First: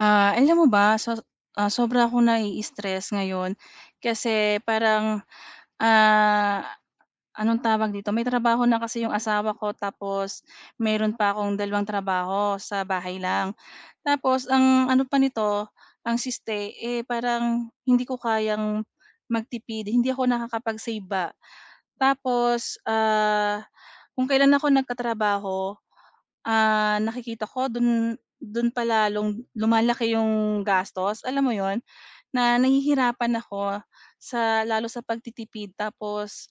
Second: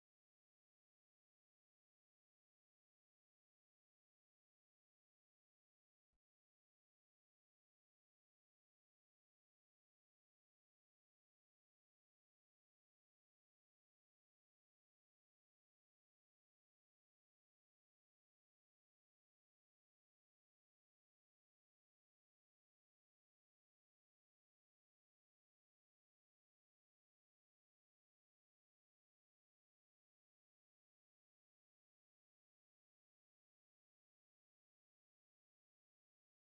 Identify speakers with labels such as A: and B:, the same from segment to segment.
A: Alam mo ba, so sobra akong nai-stress ngayon kasi parang, ah, anong tawag dito, may trabaho na kasi yung asawa ko tapos meron pa akong dalawang trabaho sa bahay lang. Tapos ang ano pa nito, ang siste, eh, parang hindi ko kayang magtipid, hindi ako nakakapag-save ba. Tapos, kung kailan ako nagkatrabaho. Nakikita ko dun dun pa lalong lumalaki yung gastos, alam mo yon, na nahihirapan ako sa lalo sa pagtitipid. Tapos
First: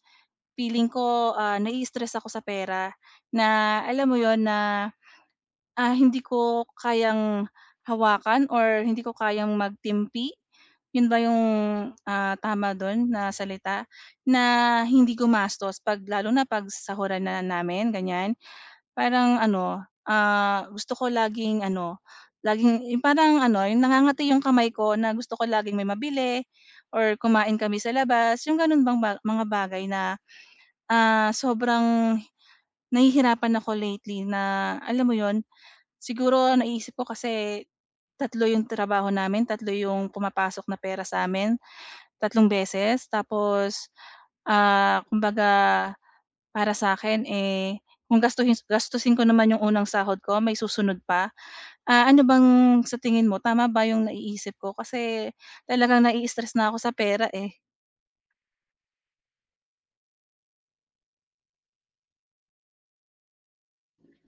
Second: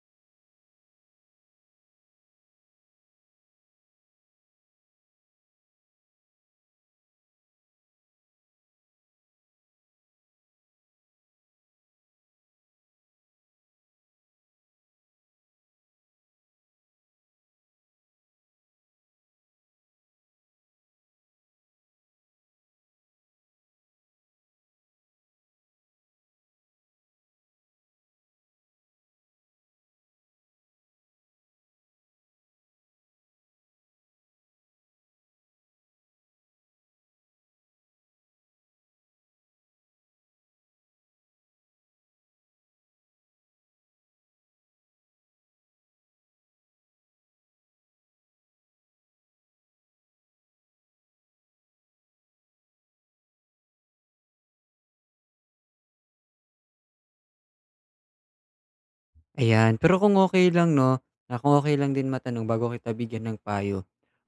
A: feeling ko, nai-stress ako sa pera, na alam mo yon na, hindi ko kayang hawakan or hindi ko kayang magtimpi. Yun ba yung, tama dun na salita? Na hindi gumastos 'pag lalo na 'pag sahuran na namin, ganyan. Parang ano, gusto ko laging ano, laging yung parang ano, yung nangangati yung kamay ko na gusto ko laging may mabili or kumain kami sa labas, yung gano'n ba mga bagay na, sobrang nahihirapan ako lately, na alam mo yon. Siguro naisip ko kasi tatlo yung trabaho namin, tatlo yung pumapasok na pera sa amin, tatlong beses. Tapos, kumbaga para sa'kin, eh, kung gastusin ko naman yung unang sahod ko, may susunod pa. Ano bang sa tingin mo tama ba yung naiisip ko? Kasi talagang nai-stress na ako sa pera, eh.
B: Ayan, pero kung okay lang 'no, na kung okay lang din matanong bago kita bigyan ng payo,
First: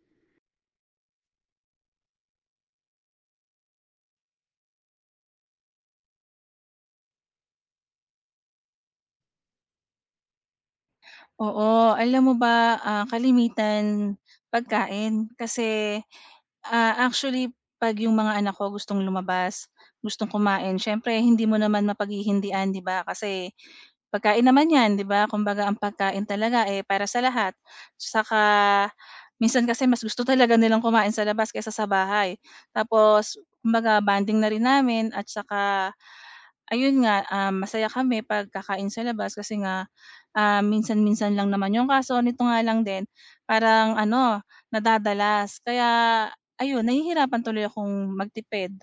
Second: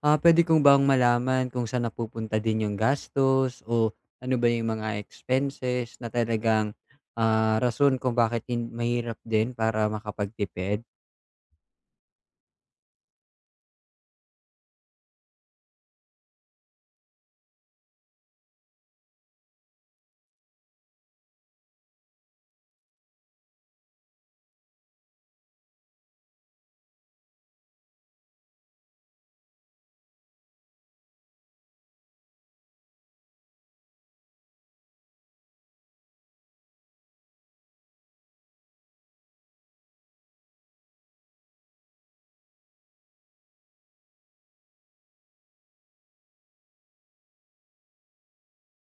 B: puwede ko bang malaman kung saan napupunta din yung gastos o ano ba yung mga expenses na talagang, rason kung bakit hin mahirap din para makapagtipid?
A: Oo, alam mo ba, kalimitan pagkain. Kasi, actually 'pag yung mga anak ko gustong lumabas, gustong kumain, siyempre hindi mo naman mapaghihindian, 'di ba? Kasi pagkain naman 'yan, 'di ba? Kumbaga ang pagkain talaga, eh, para sa lahat. Saka minsan kasi mas gusto talaga nilang kumain sa labas kaysa sa bahay. Tapos kumbaga bonding na rin namin, at saka ayun nga, masaya kami 'pag kakain sa labas kasi nga, minsan-minsan lang naman yung kaso. Nito nga lang din parang ano, nadadalas. Kaya ayun, nahihirapan tuloy akong magtipid.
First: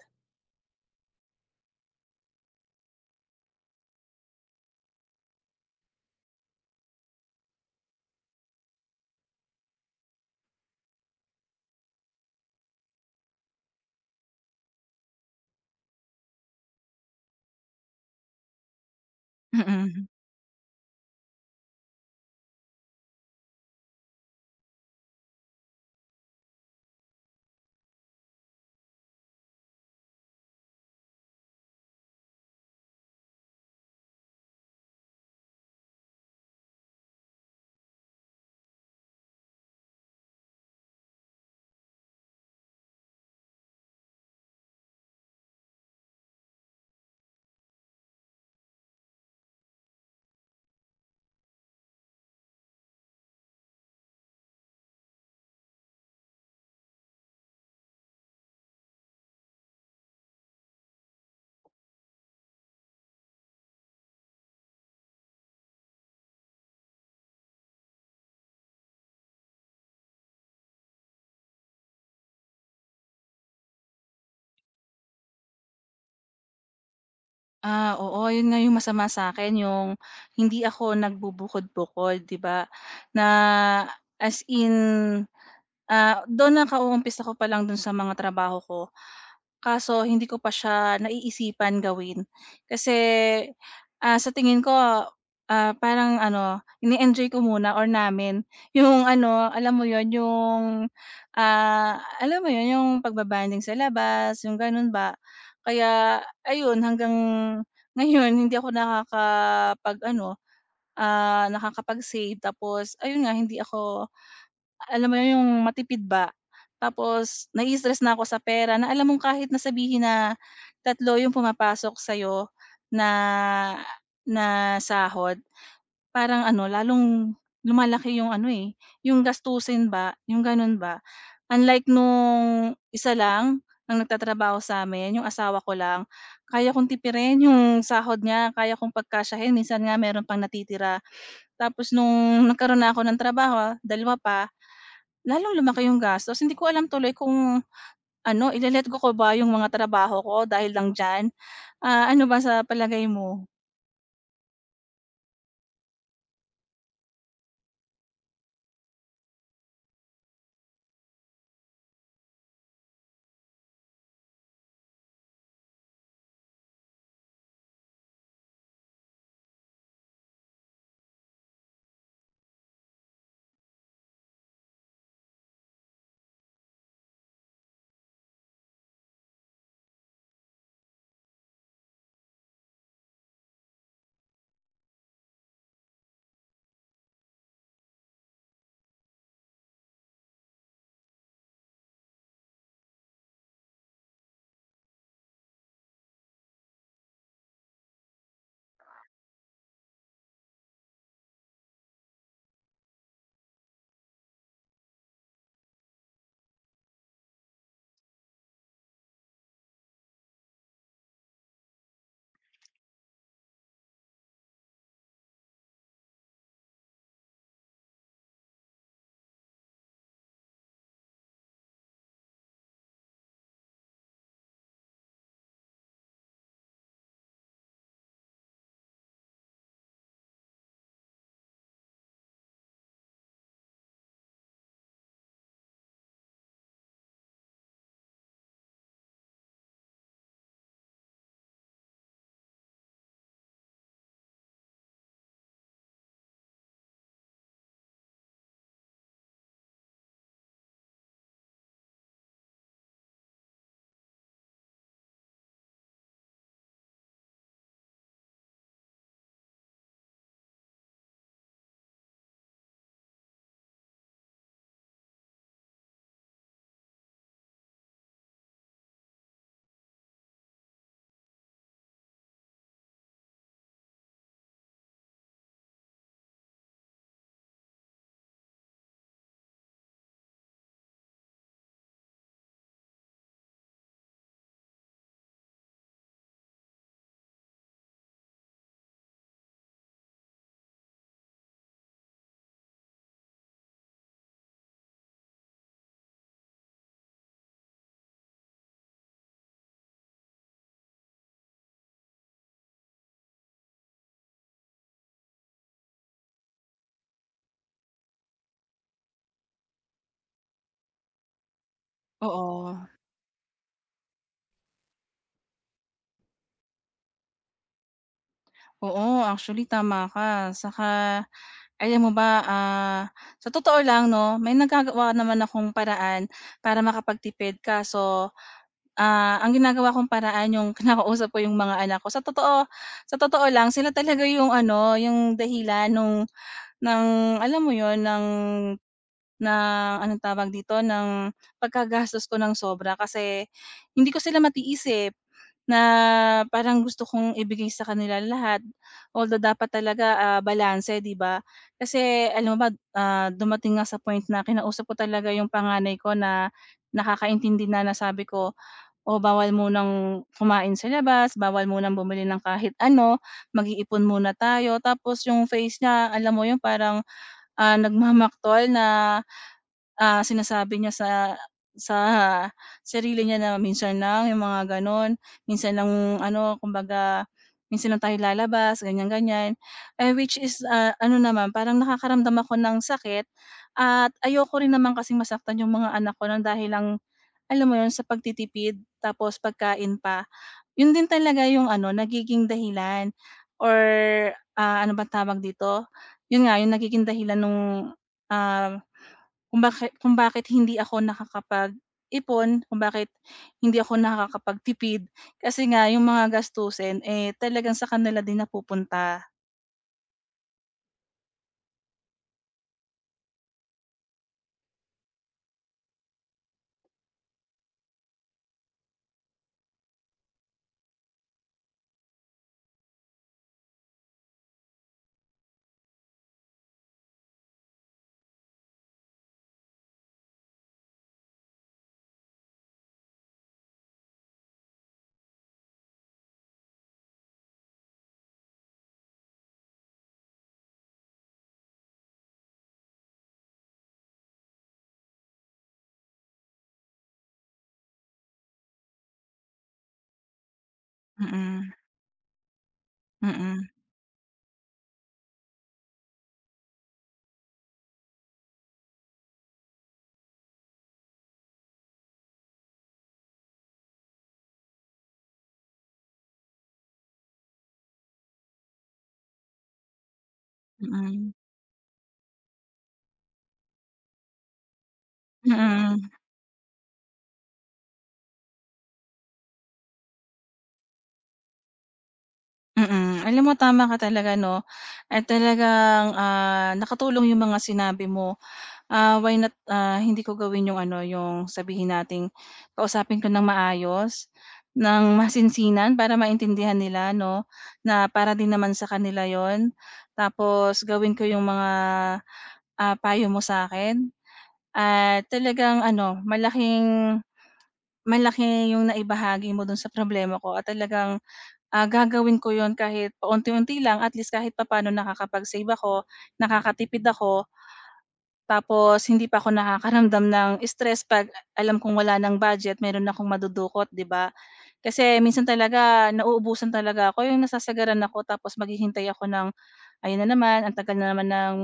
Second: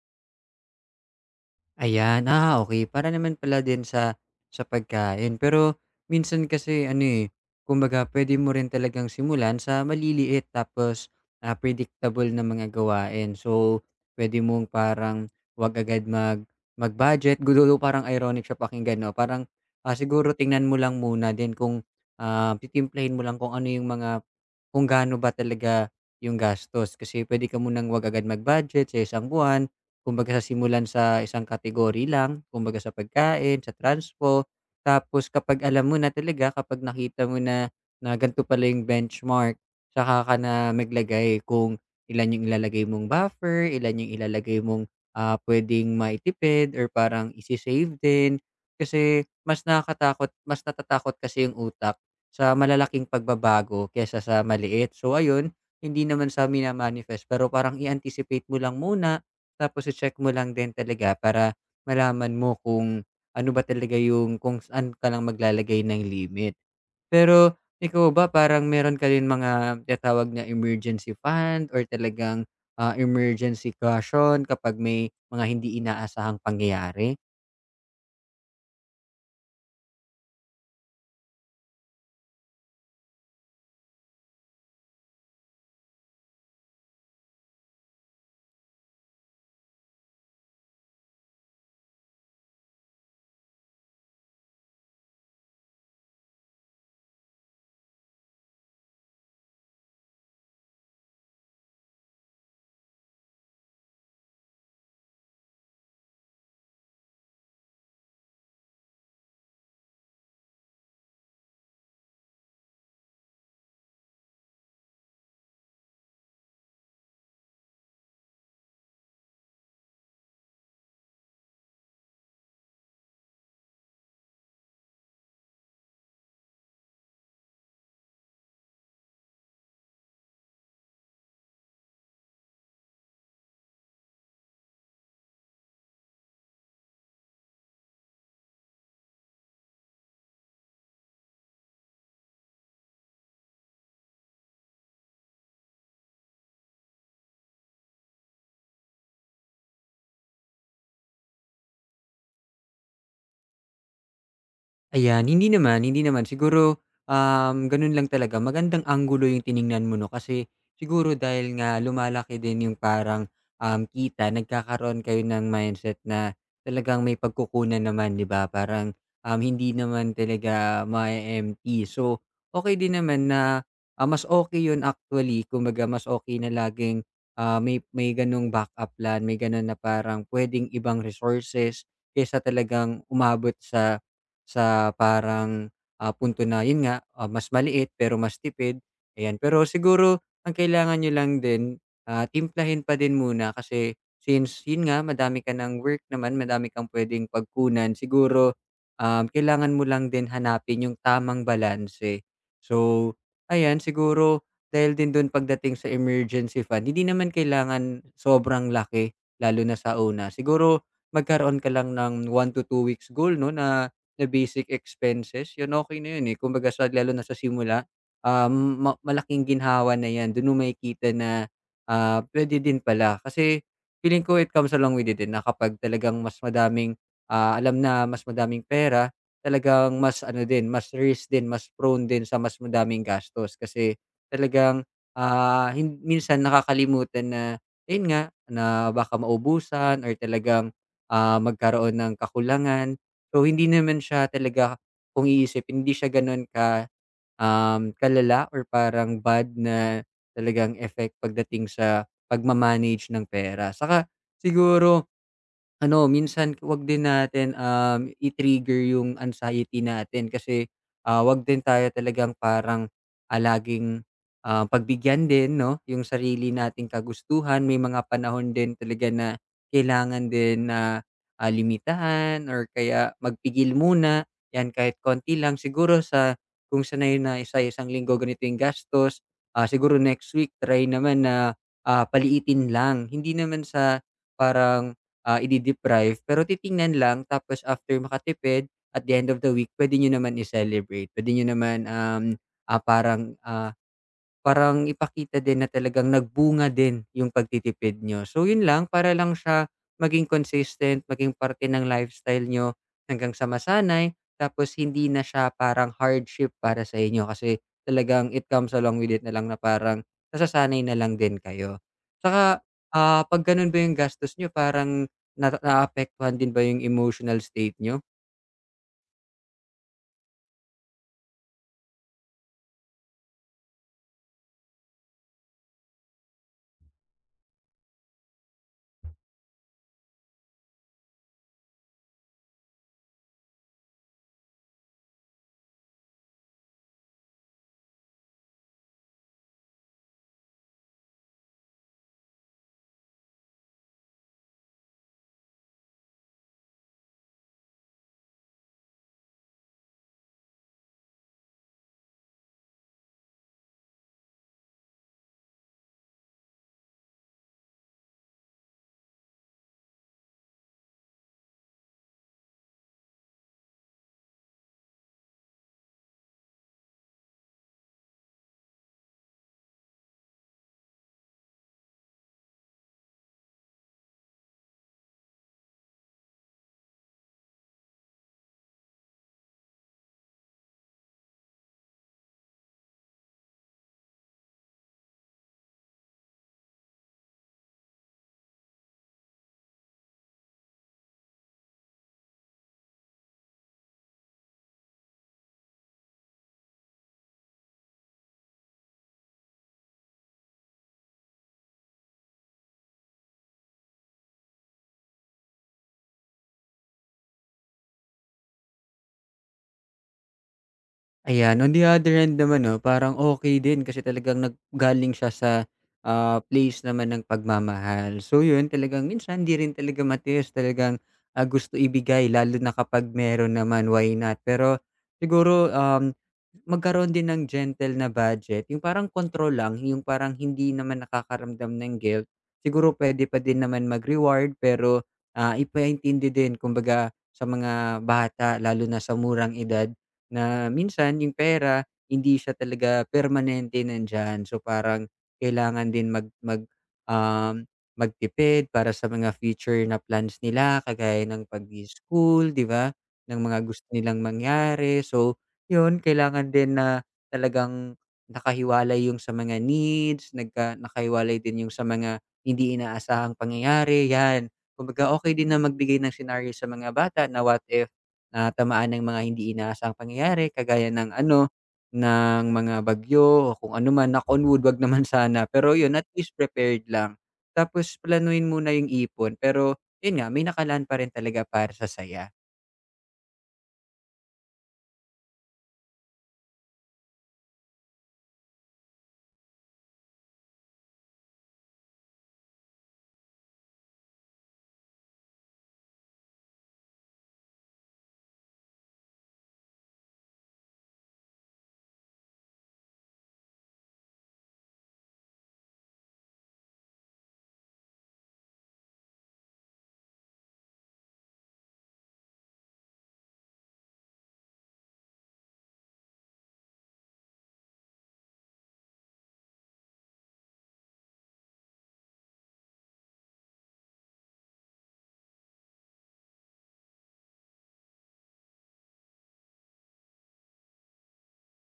B: Ayan, okay. Para naman pala din sa pagkain. Pero minsan kasi ano, eh, kumbaga puwede mo rin talagang simulan sa maliliit tapos, predictable na mga gawain. So, puwede mong parang 'wag agad mag-budget, though parang ironic siya pakinggan 'no. Parang,
A: Mm.
B: siguro tingnan mo lang muna din kung, titimplahin mo lang kung ano yung mga kung gaano ba talaga yung gastos. Kasi puwede ka munang 'wag agad mag-budget sa isang buwan. Kumbaga sa simulan sa isang category lang, kumbaga sa pagkain, sa transpo, tapos kapag alam mo na talaga, kapag nakita mo na na ganito pala yung benchmark, saka ka na maglagay kung ilan yung ilalagay mong buffer, ilan yung ilalagay mong pwedeng maitipid or parang isi-save din. Kasi mas nakakatakot, mas natatakot kasi yung utak sa malalaking pagbabago kesa sa maliit. So ayun, hindi naman sa amin na manifest pero parang i-anticipate mo lang muna tapos i-check mo lang din talaga para malaman mo kung ano ba talaga yung kung saan ka lang maglalagay ng limit. Pero ikaw ba parang meron ka din mga tatawag na emergency fund or talagang, emergency caution kapag may mga hindi inaasahang pangyayari?
A: Oo, yun nga yung masama sa akin, yung hindi ako nagbubukod-bukod, 'di ba? Na as in, dun nakauumpisa ko pa lang dun sa mga trabaho ko, kaso hindi ko pa siya naiisipan gawin. Kasi, sa tingin ko, parang ano, ini enjoy ko muna or namin yung ano, alam mo yon yung, alam mo yon yung, pagbabanding sa labas, yung gano'n ba. Kaya ayun, hanggang ngayon hindi ako nakakapag-ano, nakakapag-save. Tapos ayun nga, hindi ako alam mo yun, yung matipid ba. Tapos nai-stress na ako sa pera, na alam mong kahit na sabihin na tatlo yung pumapasok sa'yo na na sahod, parang ano, lalong lumalaki yung ano, eh, yung gastusin ba, yung gano'n ba. Unlike nung isa lang ang nagtatrabaho sa'min, yung asawa ko lang, kaya kong tipirin yung sahod niya, kaya kong pagkasyahin, minsan nga meron pang natitira. Tapos nung nagkaroon na ako ng trabaho, dalawa pa, lalong lumaki yung gastos. Hindi ko alam tuloy kung ano, ile-let go ko ba yung mga trabaho ko dahil lang diyan? Ano ba sa palagay mo?
B: Ayan, hindi naman, hindi naman. Siguro, ganun lang talaga. Magandang anggulo yung tiningnan mo, no? Kasi siguro dahil nga lumalaki din yung parang kita, nagkakaroon kayo ng mindset na talagang may pagkukunan naman, di ba? Parang hindi naman talaga ma-empty. So, okay din naman na mas okay yun actually. Kumbaga, mas okay na laging may, may ganung backup plan, may ganun na parang pwedeng ibang resources kaysa talagang umabot sa parang, punto na yun nga, mas maliit pero mas tipid, ayan. Pero siguro ang kailangan niyo lang din, timplahin pa din muna kasi since yun nga madami ka ng work naman, madami kang puwedeng pagkunan, siguro, kailangan mo lang din hanapin yung tamang balanse. So, ayan siguro dahil din dun pagdating sa emergency fund, hindi naman kailangan sobrang laki lalo na sa una. Siguro magkaroon ka lang ng 1 to 2 weeks goal 'no na na basic expenses, yun okey na yun, eh. Kumbaga sa lalo na sa simula, malaking ginhawa na yan. Dun mo makikita na, puwede din pala. Kasi feeling ko it comes along with it din na kapag talagang mas madaming, alam na mas madaming pera, talagang mas ano din, mas risk din, mas prone din sa mas madaming gastos. Kasi talagang, ah, hin minsan nakakalimutan na ayun nga, na baka maubusan or talagang, magkaroon ng kakulangan. So, hindi naman siya talaga kung iisipin hindi siya gano'n ka, kalala or parang bad na talagang effect pagdating sa ng pera. Saka siguro ano, minsan 'wag din natin, i-trigger yung anxiety natin kasi, 'wag din tayo talagang parang, laging, pagbigyan din 'no, yung sarili nating kagustuhan. May mga panahon din talaga na kailangan din na, limitahan or kaya magpigil muna, 'yan kahit konti lang. Siguro sa kung sanay na sa isang linggo ganito yung gastos, siguro next week try naman na, paliitin lang. Hindi naman sa parang ide-deprive pero titingnan lang tapos after makatipid at the end of the week pwede nyo naman i-celebrate. Pwede nyo naman, um, ah, parang, ah parang ipakita din na talagang nagbunga din yung pagtitipid niyo. So yun lang, para lang siya maging consistent, maging parte ng lifestyle niyo hanggang sa masanay, tapos hindi na siya parang hardship para sa inyo kasi talagang it comes along with it na lang na parang nasasanay na lang din kayo. Saka,
A: Oo.
B: 'pag ganun ba yung gastos niyo parang na naapektuhan din ba yung emotional state niyo?
A: Oo, actually tama ka. Saka alam mo ba, sa totoo lang 'no, may nagagawa naman akong paraan para makapagtipid. Kaso, ang ginagawa kong paraan yung kinakausap ko yung mga anak ko. Sa totoo lang sila talaga yung ano, yung dahilan nung ng alam mo yon ng anong tawag dito, ng pagkagastos ko ng sobra, kasi hindi ko sila matiis, eh, na parang gusto kong ibigay sa kanila lahat. Although dapat talaga, balanse 'di ba? Kasi alam mo ba, dumating nga sa point na kinausap ko talaga yung panganay ko na nakakaintindi na, na sabi ko, o bawal mo munang kumain sa labas, bawal mo munang bumili ng kahit ano, mag-iipon muna tayo." Tapos yung face niya, alam mo yung parang, nagmamaktol. Na sinasabi niya sa sarili niya na minsan lang yung mga gano'n, minsan lang ano, kumbaga, minsan lang tayo lalabas, ganyan-ganyan. Eh, which is, ano naman, parang nakakaramdam ako ng sakit, at ayoko rin naman kasing masaktan yung mga anak ko ng dahil lang alam mo yun sa pagtitipid, tapos pagkain pa. Yun din talaga yung ano, nagiging dahilan or, ano bang tawag dito? Yun nga yung nagiging dahilan nung, ah, kung bakit hindi ako nakakapag-ipon, kung bakit hindi ako nakakapagtipid, kasi nga yung mga gastusin, eh, talagang sa kanila din napupunta.
B: Ayan, on the other hand naman 'no, parang okay din kasi talagang nag galing siya sa, place naman ng pagmamahal. So yun, talagang minsan hindi rin talaga matiis, talagang, gusto ibigay lalo na kapag meron naman, why not? Pero siguro, magkaroon din ng gentle na budget, yung parang control lang, yung parang hindi naman nakakaramdam ng guilt. Siguro pwede pa din naman mag-reward pero, ipaintindi din kumbaga sa mga bata lalo na sa murang edad. Na minsan yung pera hindi siya talaga permanente nandyan. So parang kailangan din mag mag, um, magtipid para sa mga future na plans nila kagaya ng pag
A: Mm,
B: school, 'di ba? Ng mga
A: mm,
B: gusto nilang mangyari. So yun, kailangan din na talagang nakahiwalay yung sa mga needs, nakahiwalay din yung sa mga hindi inaasahang pangyayari, yan. Kumbaga okey din na magbigay ng senaryo sa mga bata na what if natamaan ng mga hindi inaasang pangyayari kagaya ng
A: mm,
B: ano, ng mga bagyo o kung ano man. Knock on wood, 'wag naman sana. Pero yun, at
A: mm,
B: least prepared lang. Tapos planuhin muna yung ipon pero yun nga, may nakalaan pa rin talaga para sa saya.
A: mm. Alam mo tama ka talaga 'no, at talagang, nakatulong yung mga sinabi mo. Why not, hindi ko gawin yung ano, yung sabihin nating kausapin ko ng maayos, ng masinsinan para maintindihan nila 'no, na para din naman sa kanila yon. Tapos gawin ko yung mga, payo mo sa akin, at talagang ano, malaki yung naibahagi mo dun sa problema ko, at talagang, gagawin ko yon kahit paunti-unti lang, at least kahit papaano nakakapag-save ako, nakakatipid ako. Tapos hindi pa ako nakakaramdam ng stress 'pag alam kong wala ng budget, meron akong madudukot, 'di ba? Kasi minsan talaga nauubusan talaga ako, yung nasasagaran ako, tapos maghihintay ako ng, ayun na naman, ang tagal na naman ng,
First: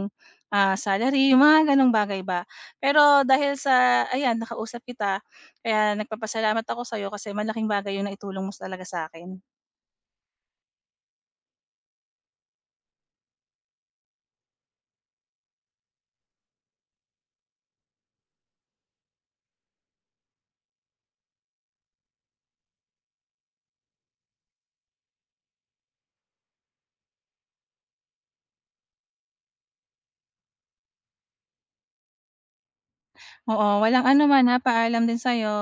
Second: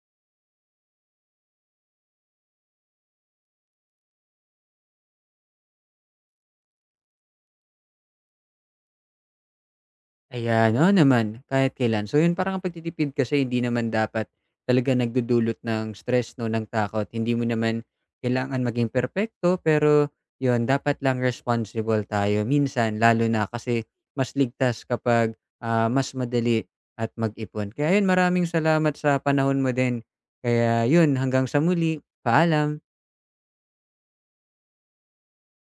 A: salary, yung mga gano'ng bagay ba. Pero dahil sa ayan, nakausap kita, kaya nagpapasalamat ako sa'yo kasi malaking bagay yung naitulong mo talaga sa akin.
B: Ayan, oo naman, kahit kailan. So yun parang ang pagtitipid kasi hindi naman dapat talaga nagdudulot ng stress 'no, ng takot. Hindi mo naman kailangan maging perpekto, pero yun dapat lang responsible tayo minsan lalo na kasi mas ligtas kapag, mas madali at mag-ipon. Kaya yun, maraming salamat sa panahon mo din. Kaya yun, hanggang sa muli, paalam.
A: Oo, walang anuman ha, paalam din sa'yo.